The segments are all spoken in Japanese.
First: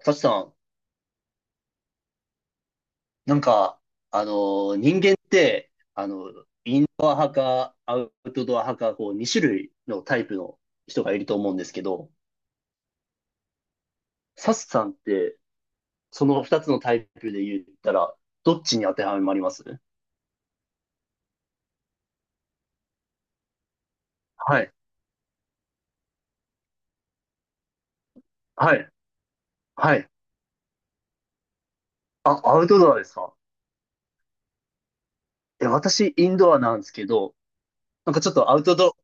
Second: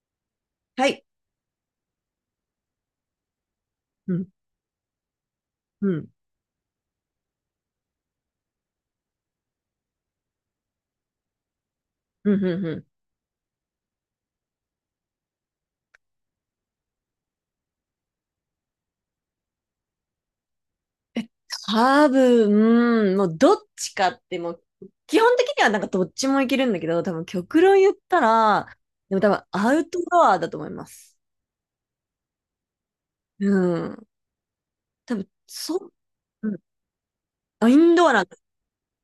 サチさん、はい。なんか、うあん、の人間って、うん、インドア派か、アウトドア派か、こう、2種類のタイプの人がいると思うんですけど、うん、うん。うん。サチさんって、その2つのタイプで言ったら、どっちに当てはまります？多分、もうどっちかってもはう、い、基本的にはなんかどっちもいけるんだけど、多分極論言ったはら、い、でも多分アウはトい。ドアだと思います。あ、アウトドアですか？うん。多分、え、そう、私、インうドん。アなんですけど、あ、インドアなんかなんちょっだ。とアウトド、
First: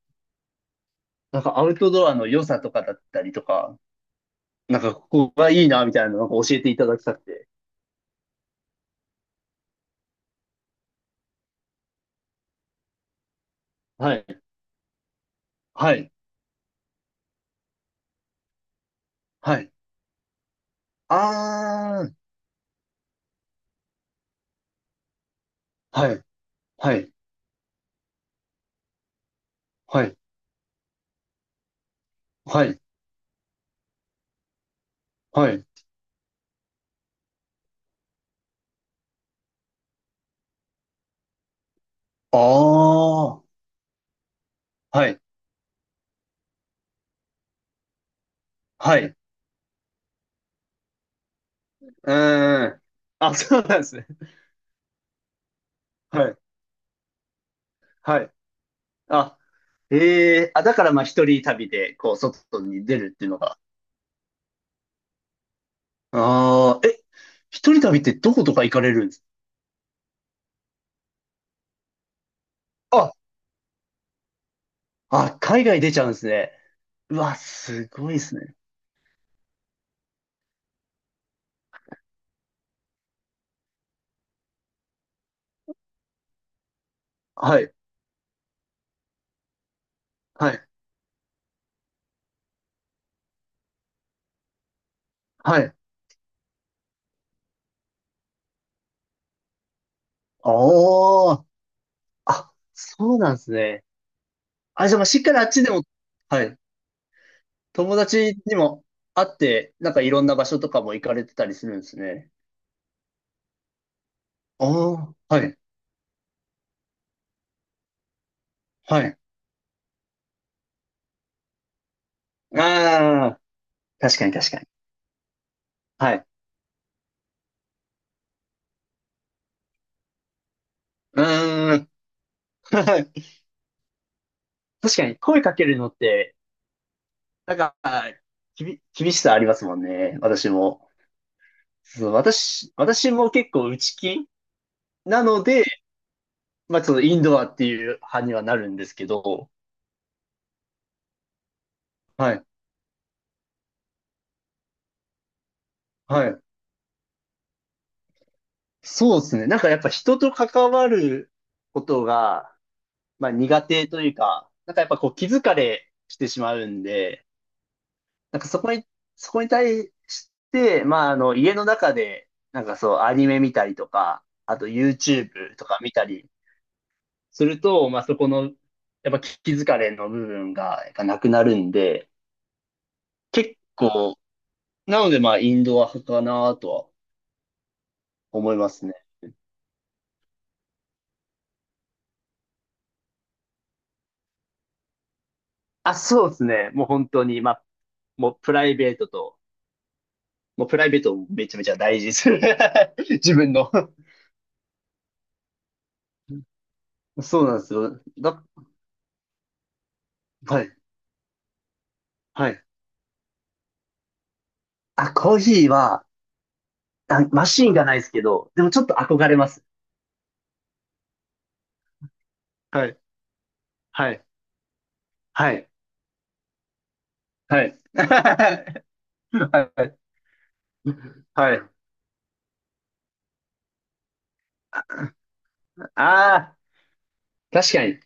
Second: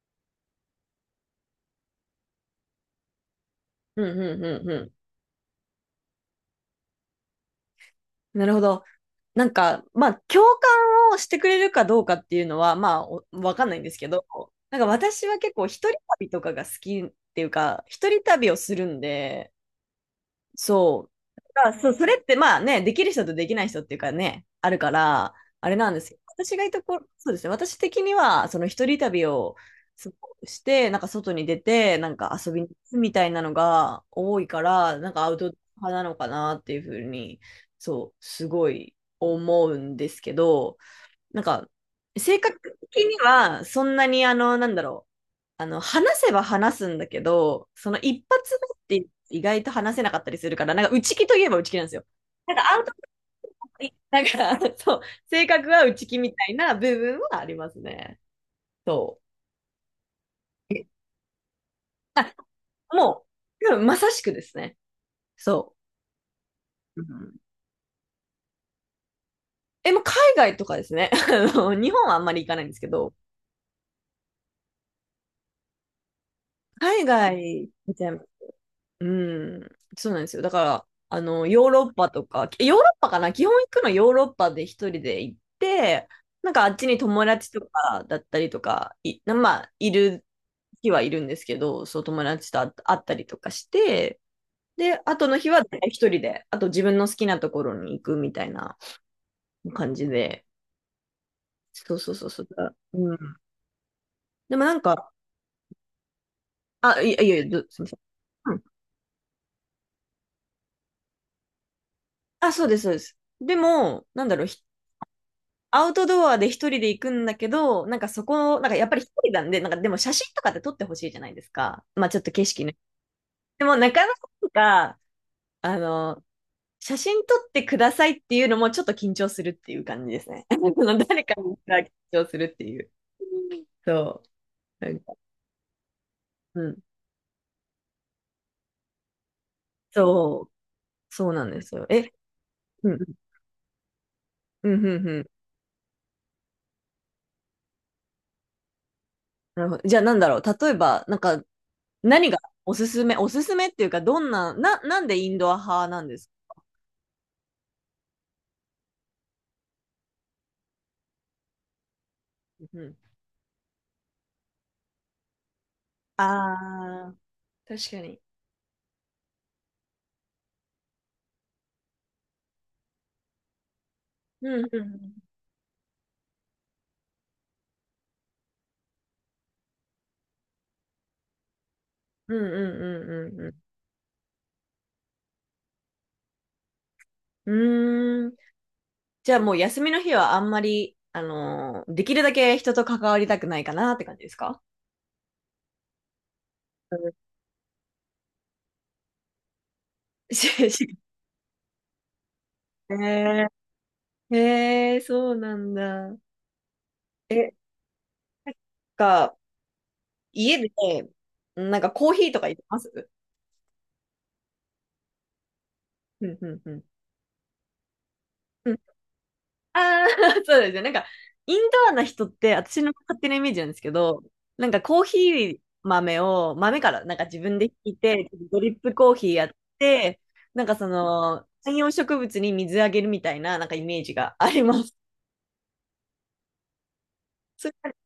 なんかアウトドアの良さとかだったりとか、うん、うん、うん、なんうかここがいいな、みたいなのなんか教えていただきたくて。ん。なるほど。なんか、まあ、共感をしてくれるかどうかっていうのは、まあ、おわかんないんですけはど、い、なんか私は結構一は人い、旅とかが好きっていうか、一人旅をするんで、はい。そう。あだから、そう、それー、ってまあね、できる人とできない人っていうかね、あるから、あれなんですはけど、い私がいたは頃、い、そうですね、私的には、その一人旅をはすい、ごくして、なんか外に出て、なんか遊びはに行い、くみたいなのが多いから、なんかアウトはドい。ア派なのかなっていうふうに、そう、すごい思うんですけど、なんか、あ性格的にあ、は、そんなに、あの、なんだろはう。い、話せば話すんだけど、その一発目はっい。てう意外と話せなかったりするから、なんか内気といえば内気なんですよ。なんーかアん。ウトプあ、そうなんでットすね。なんか、そう、性格は内気はみい、たいな部分はありますね。はい。そあ、ええ、あ、う。だからまあ一人旅で、こう、あ、外に出るってもいうのが。う、多分まさしくですね。そああ、う。え、うん。一人旅ってどことか行かれるんですもう海外とかですね。あの、日本はあんまり行かないんですけか？ど、あ、あ、海外出ちゃうんですね。海うわ、外すごいでゃすね。うん、そうなんですよ。だから、ヨーロッパとか、ヨーロッパかな、基本行くのヨーロッパで一人で行って、なんかあっちに友達はとい、かだったりとか、まあ、いるはい、日はいるんですけど、そう友達と会ったりとかして、で、後の日ははい。大体一人で、あと自分の好きなところに行くみたいな感じで、ああ、そうそうそうそう。あ、うそうん。なんですね。でもなんあ、じゃあまあか、しっかりあっちでも、はい。あ、いやいや、すみま友せ達ん。うにん。も会って、なんかいろんな場所とかも行かれてたりするんですね。あ、そうです、そうです。でも、なんだろう、ああ、はい、アウトドアで一人で行くんだけど、なんかそこ、なんかやっぱはり一い。人なんで、なんかでも写真とかって撮ってほしいじゃないですか。まあちょっと景色ね。ああ、でもなかな確かに確かに。か、あはの、い。写真撮ってくださいっていうのもちょっと緊張するっていう感じですね。う誰かーが緊ん。張するっていう。はい。そう。な確んかか、に声かけるのって、うん。なんか、厳しさありますもんね。そ私う。も。そうなんですよ。そう、私、うん、私も結構内気うん、うん、うなん。ので、まあ、そのインドアっていう派にはなるんですけど、なるほど。じゃあなんだろう。例えば、なんか、何はがい、おすすめ、おすすめっていうか、どんな、なんでインドア派なんではすい。か？そうですね。なんかやっぱ人と関わることが、うん。まあ苦手というか、なんかやっぱこう気疲れしてしまうんああ、で、確かに。なんかそこに対して、まあ家の中で、なんかそうアニメ見たりとか、あうと んうん YouTube とか見たりすると、まあそこの、やっぱ気疲れの部分がやっぱなくなるんで、うんうんうんうん結構、なのでまあインドア派かなとはうん。うーん。思いますね。じゃあもう休みの日はあんまり、できるだけ人と関わりたくないかなって感じですか？あ、そうですね。もうう本ん。当に、まあ、もうプライベートと、もうしプライしベートをめちゃめちゃ大事にする。え 自ー、分の。えー、そうなんだ。そうえ、なんですよ。なんか、家はで、い。なんかコーヒーとかは入れい。ます？あ、コーヒーは、うんうんうん。あ、マシーンがないですけど、でもちょっと憧れます。ああ、そうですよ。なんか、インドアな人って、私はのい。勝手なイメージなんですけはど、い。なんかコーヒはーい。豆を、豆から、なんか自分はでひい。い て、ドリップコーヒーやっはい。て、なんかその、はい。観葉植物に水あげるみたいな、なんかイメージがあります。ああ、そ確かに。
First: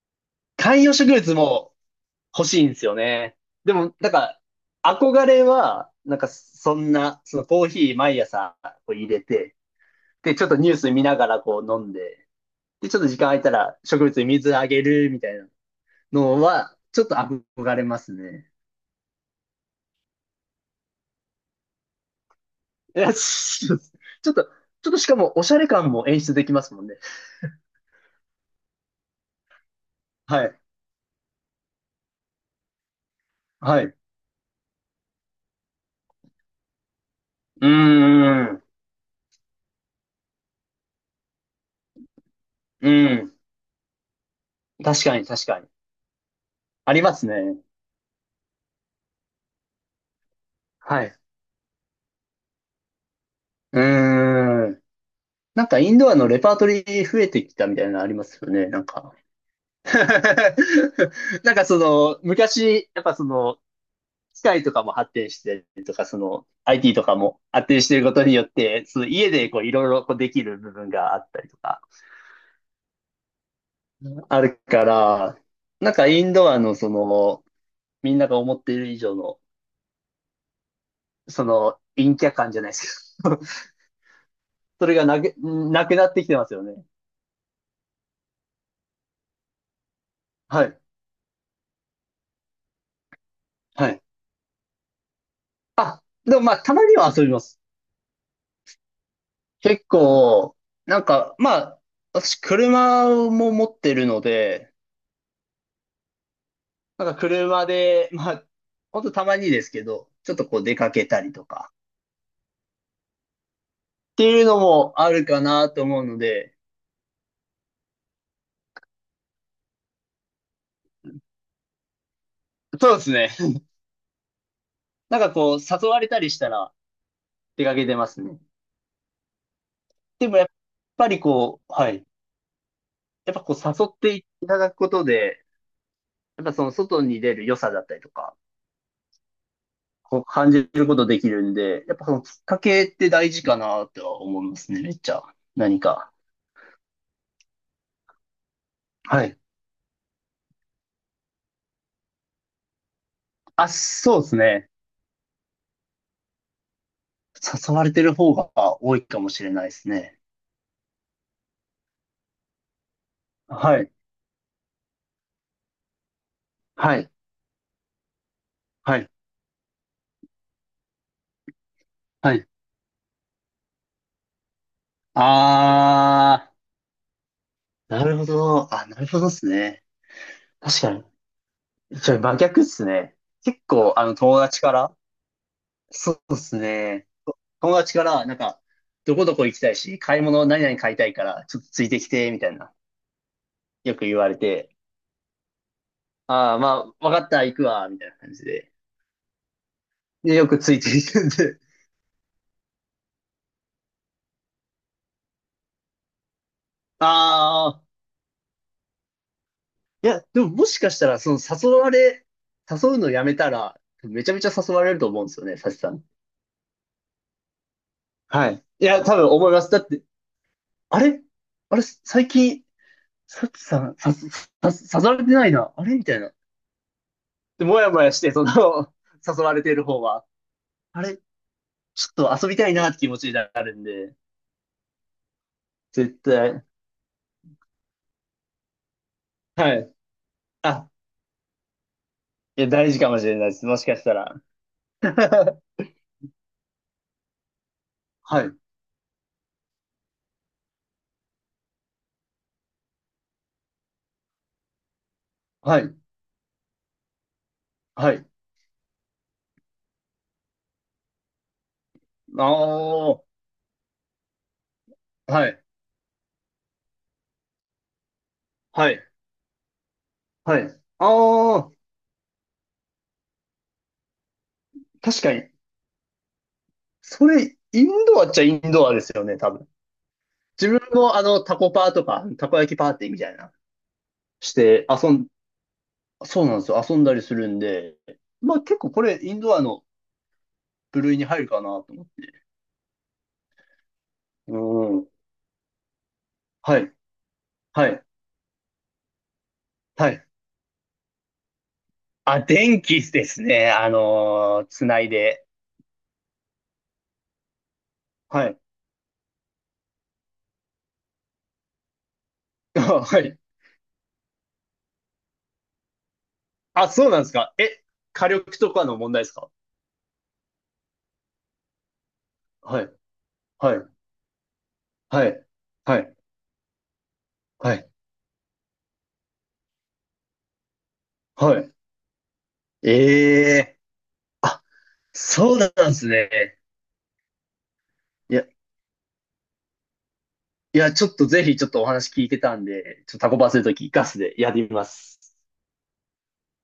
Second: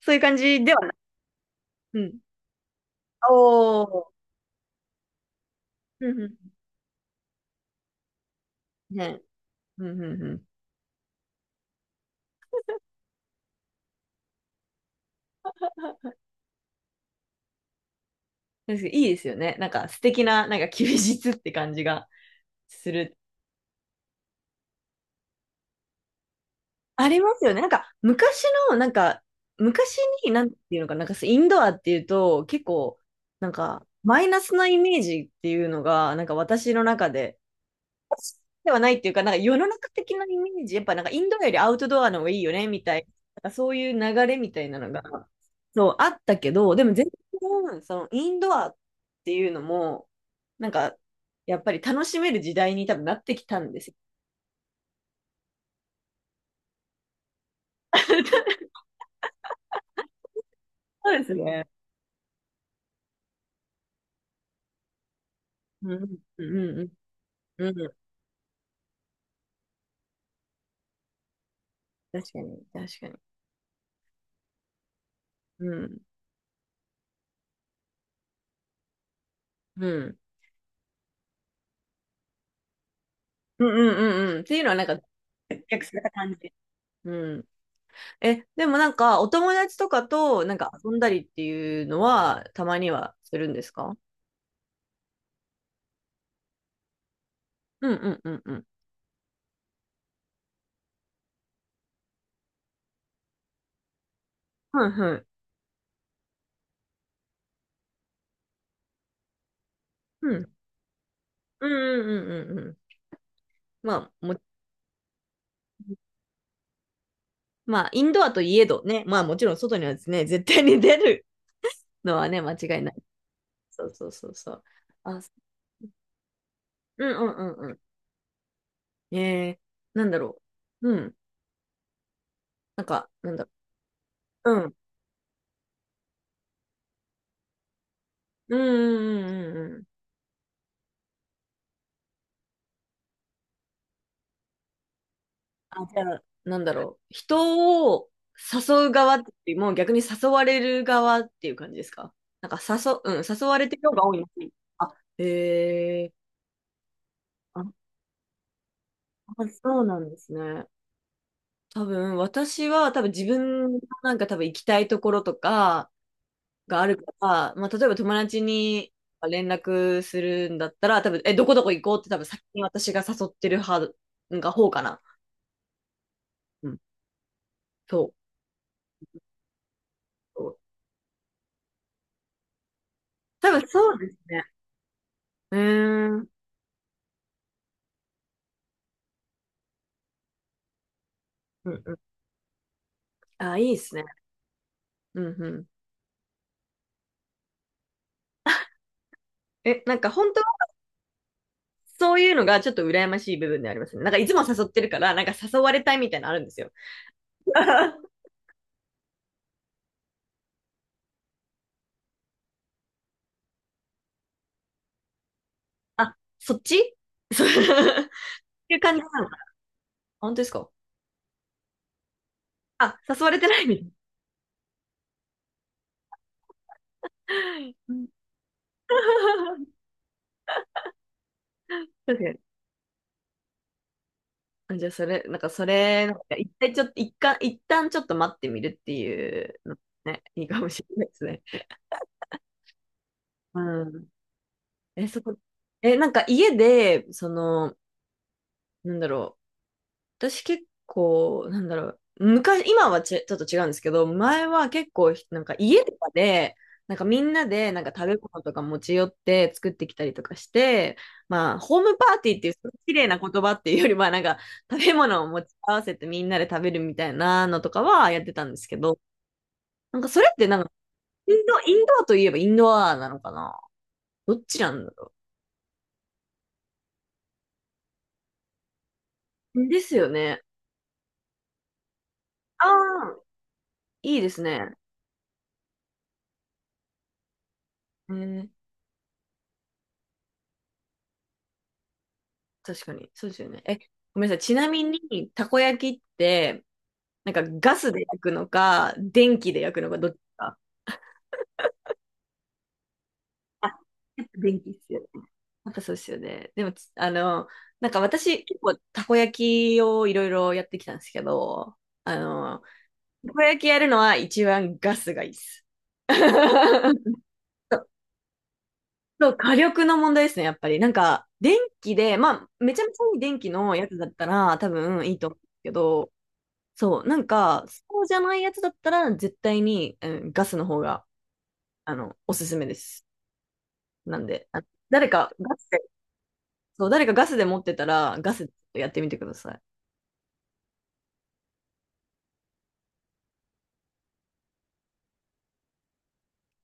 そういう感じでは観な葉い。植物もうん。欲しいんですよね。でおも、なんー。か、憧れは、うなんんうか、ん。そんな、そのコーヒー毎朝こう入れね。て、うんうんうで、ちん。ょっとニュース見ながらこう飲んで、で、ちょっと時間空いたら植物に水あげるみたいなのは、ちょっと憧れますね。ですけどいいですよね。なんか素敵な、なんか休日って感じがすいや、る。ちょっとちょっとしかも、おしゃれ感も演出できますもんね。ありますよね。なんか、昔の、なんか、昔に、なはんてい。いうのかな、なんか、インドアっていうと、結構、なんはい。か、うマイナスなイメージっていうのが、なんか私の中で、ーん。ではないっていうか、なんか世の中的なイメージ、やっぱなんかインドアよりアウトドアの方がいいよね、みうたいな、ん。なんかそういう流れみたいなのが、確かに、確かに。そう、あったけど、でもあり全ますね。然、その、インドアっていうのも、なんか、はい。やっぱり楽しめる時代に多分なってきたんでうすよ。ーん。なんか、インドアのレパートリー増えてきたみたいなのありますよ ね、なんか。そうです なんか、ね。その、昔、やっぱその、機械とかも発展してとうか、そん、うの、ん、うん。IT とかも発う展しん。ていることによって、その家でこう、いろいろこうできる部分があったりとか。確かに、確かに。あるから、うなんん。かインドアのその、みんなが思っている以上の、うん。その、陰キャ感じゃないですけど、うんうんうんうん。っていうのは なんそれか、がなく、接客なさくれなたってき感てまじ。すよね。うん。え、でもなんか、お友達とかと、なんはかい。遊んだりっていうのは、たまにはするんですはか？い。でもまあ、たまには遊びます。うんうんうんうん。結構、なんか、まあ、私、車も持ってるので、はいはい。なんか車で、まあ、ほんとたまにですけど、うちょっとん。こう出かけたりとうか、んうんうんうんうん。っまあ、ていうのもあるかなと思うので、インドアといえどね、まあもちろん外にはですね、絶対に出るのはね、間違いなそい。うですね。そうそうそうそう。なあ、んかこう、誘われたりしたらうんうん出うんかうけてますね。ん。なんだでもろやっう。うぱん。りこう、はい。なんか、なやっんぱだろこう誘っていただう。くことで、やっぱその外に出る良さだったりとか、うんうんうんうんうん。こう感じることできるんで、やっぱそのきっかけって大事かなとは思いますね、めっちゃ。何あ、じゃか。あ、なんだろう。人を誘う側っはい。ていうよりも逆に誘われる側っていう感じですか？なんかうん、誘われあ、てる方が多そいうな。ですね。あ、へえ。あ、誘われてる方が多いかもしれないでそうすなんでね。すね。多分、私は多分自分はのい。なんか多分行きたいところとかがあるはかい。ら、まあ、例えば友達にはい。連絡するんだったら、多分、どこどこ行こうって多分は先い。に私が誘ってる派、なんか方かな。あうん、ー、そなるほう。ど。あ、なるほどですね。そう。確かに。じゃ真逆っすね。多結分構、そうです友ね。達から、うーそん、ううんですね。友達から、なんか、どこどこ行きたいし、買い物何々買いたいから、ちょっとうついん。てきて、みたいな、あ、いいですよね。く言われて、うんうん。ああ、まあ、わかった、行くわ、みたいな感じで。え、なんか本で、当よくはついてきてんで、そういうのがちょっと羨ましい部分でありますね。なんかいつも誘ってるから、なんか誘われたいみたいなのあるんですよ。ああ、いや、でももしかしたら、その誘われ、誘うのやめたら、めちゃめちゃ誘われると思うんですよね、サチさん。あ、そっちそう っはい。ていうい感じや、多な分のか。思います。だって、本当ですか？あれあれ、最近、あ、誘われサてなチいみさたん、さ、さ、さ誘われてないな。あれみたいな。で、いもやな。うもん やして、その、誘われて る方は、あれち確ょかに。っと遊びたいなって気持ちになるんで、あ、じゃあ、それ、なんか、それ、絶なんか一対。回ちょっと、一旦ちょっと待ってみるっていうはのい。ね、いいかもしあ、れないですね。いや、大事かもしれないです。もうしかしん。たら。え、そこ、なんか家で、その、はい。なんだろう。私結構、なんだろう、昔、今はちょっと違うんですけど、前は結構、なんかは家とい。かで、なんかみんなで、なんか食はべい。物とか持ち寄って作ってきたりとかして、まあ、ホームパーティーっあていう、その綺麗なあ、言葉っていうよりは、なんか食べ物を持はちい。合わせてみんなで食べるみたいなのとかはやってたんですけはど、い。なんかそれってなはんか、い。ああ、インドアといえばインドアなのかな？どっちなんだろ確かに。それ、インドアっちゃインドアですよね、多う。分。ですよね。自分もタコパーとか、たこあ焼きパーティーあ、みたいな、いいですしね。て遊ん、そうなんですよ。遊んだりするんで、えーまあ結構これ、インドアの部類に入るかなと思って。確かに。そうですよね。え、ごめんなさい。ちうなみん。に、たこ焼きって、はい。なんかガはスでい。焼くのか、電気で焼くのか、どはっちい。か？あ、電気ですあ、ね。やっぱ電気っつすよなね。いで。やっぱそうですよね。でも、つあの、なんか私、はい。結構たこ焼きをいろいろやってきたんですけど、あの、あ、はたい。こ焼きやるのは一番ガスがいいです。あ、そうなん ですか。え、火力とかの問題でそすう、か？火力の問題ですね、やっぱり。なんか、電気で、まあ、めちはゃめい。ちゃいい電気のはい。やつだったら、多分いいはと思うんでい。すけはど、い。そう、なんか、はい。そうじゃないやつだったら、絶対に、うん、ガスの方が、はい。おすすめでえす。えー、なんで、あ、あ、誰か、そガうなスんで、ですね。そう、誰かガスで持ってたら、ガいや、スやってみてください。いや、ちょっとぜひちょっとお話聞いてたんで、ちょっとタコパするときガスでやってみます。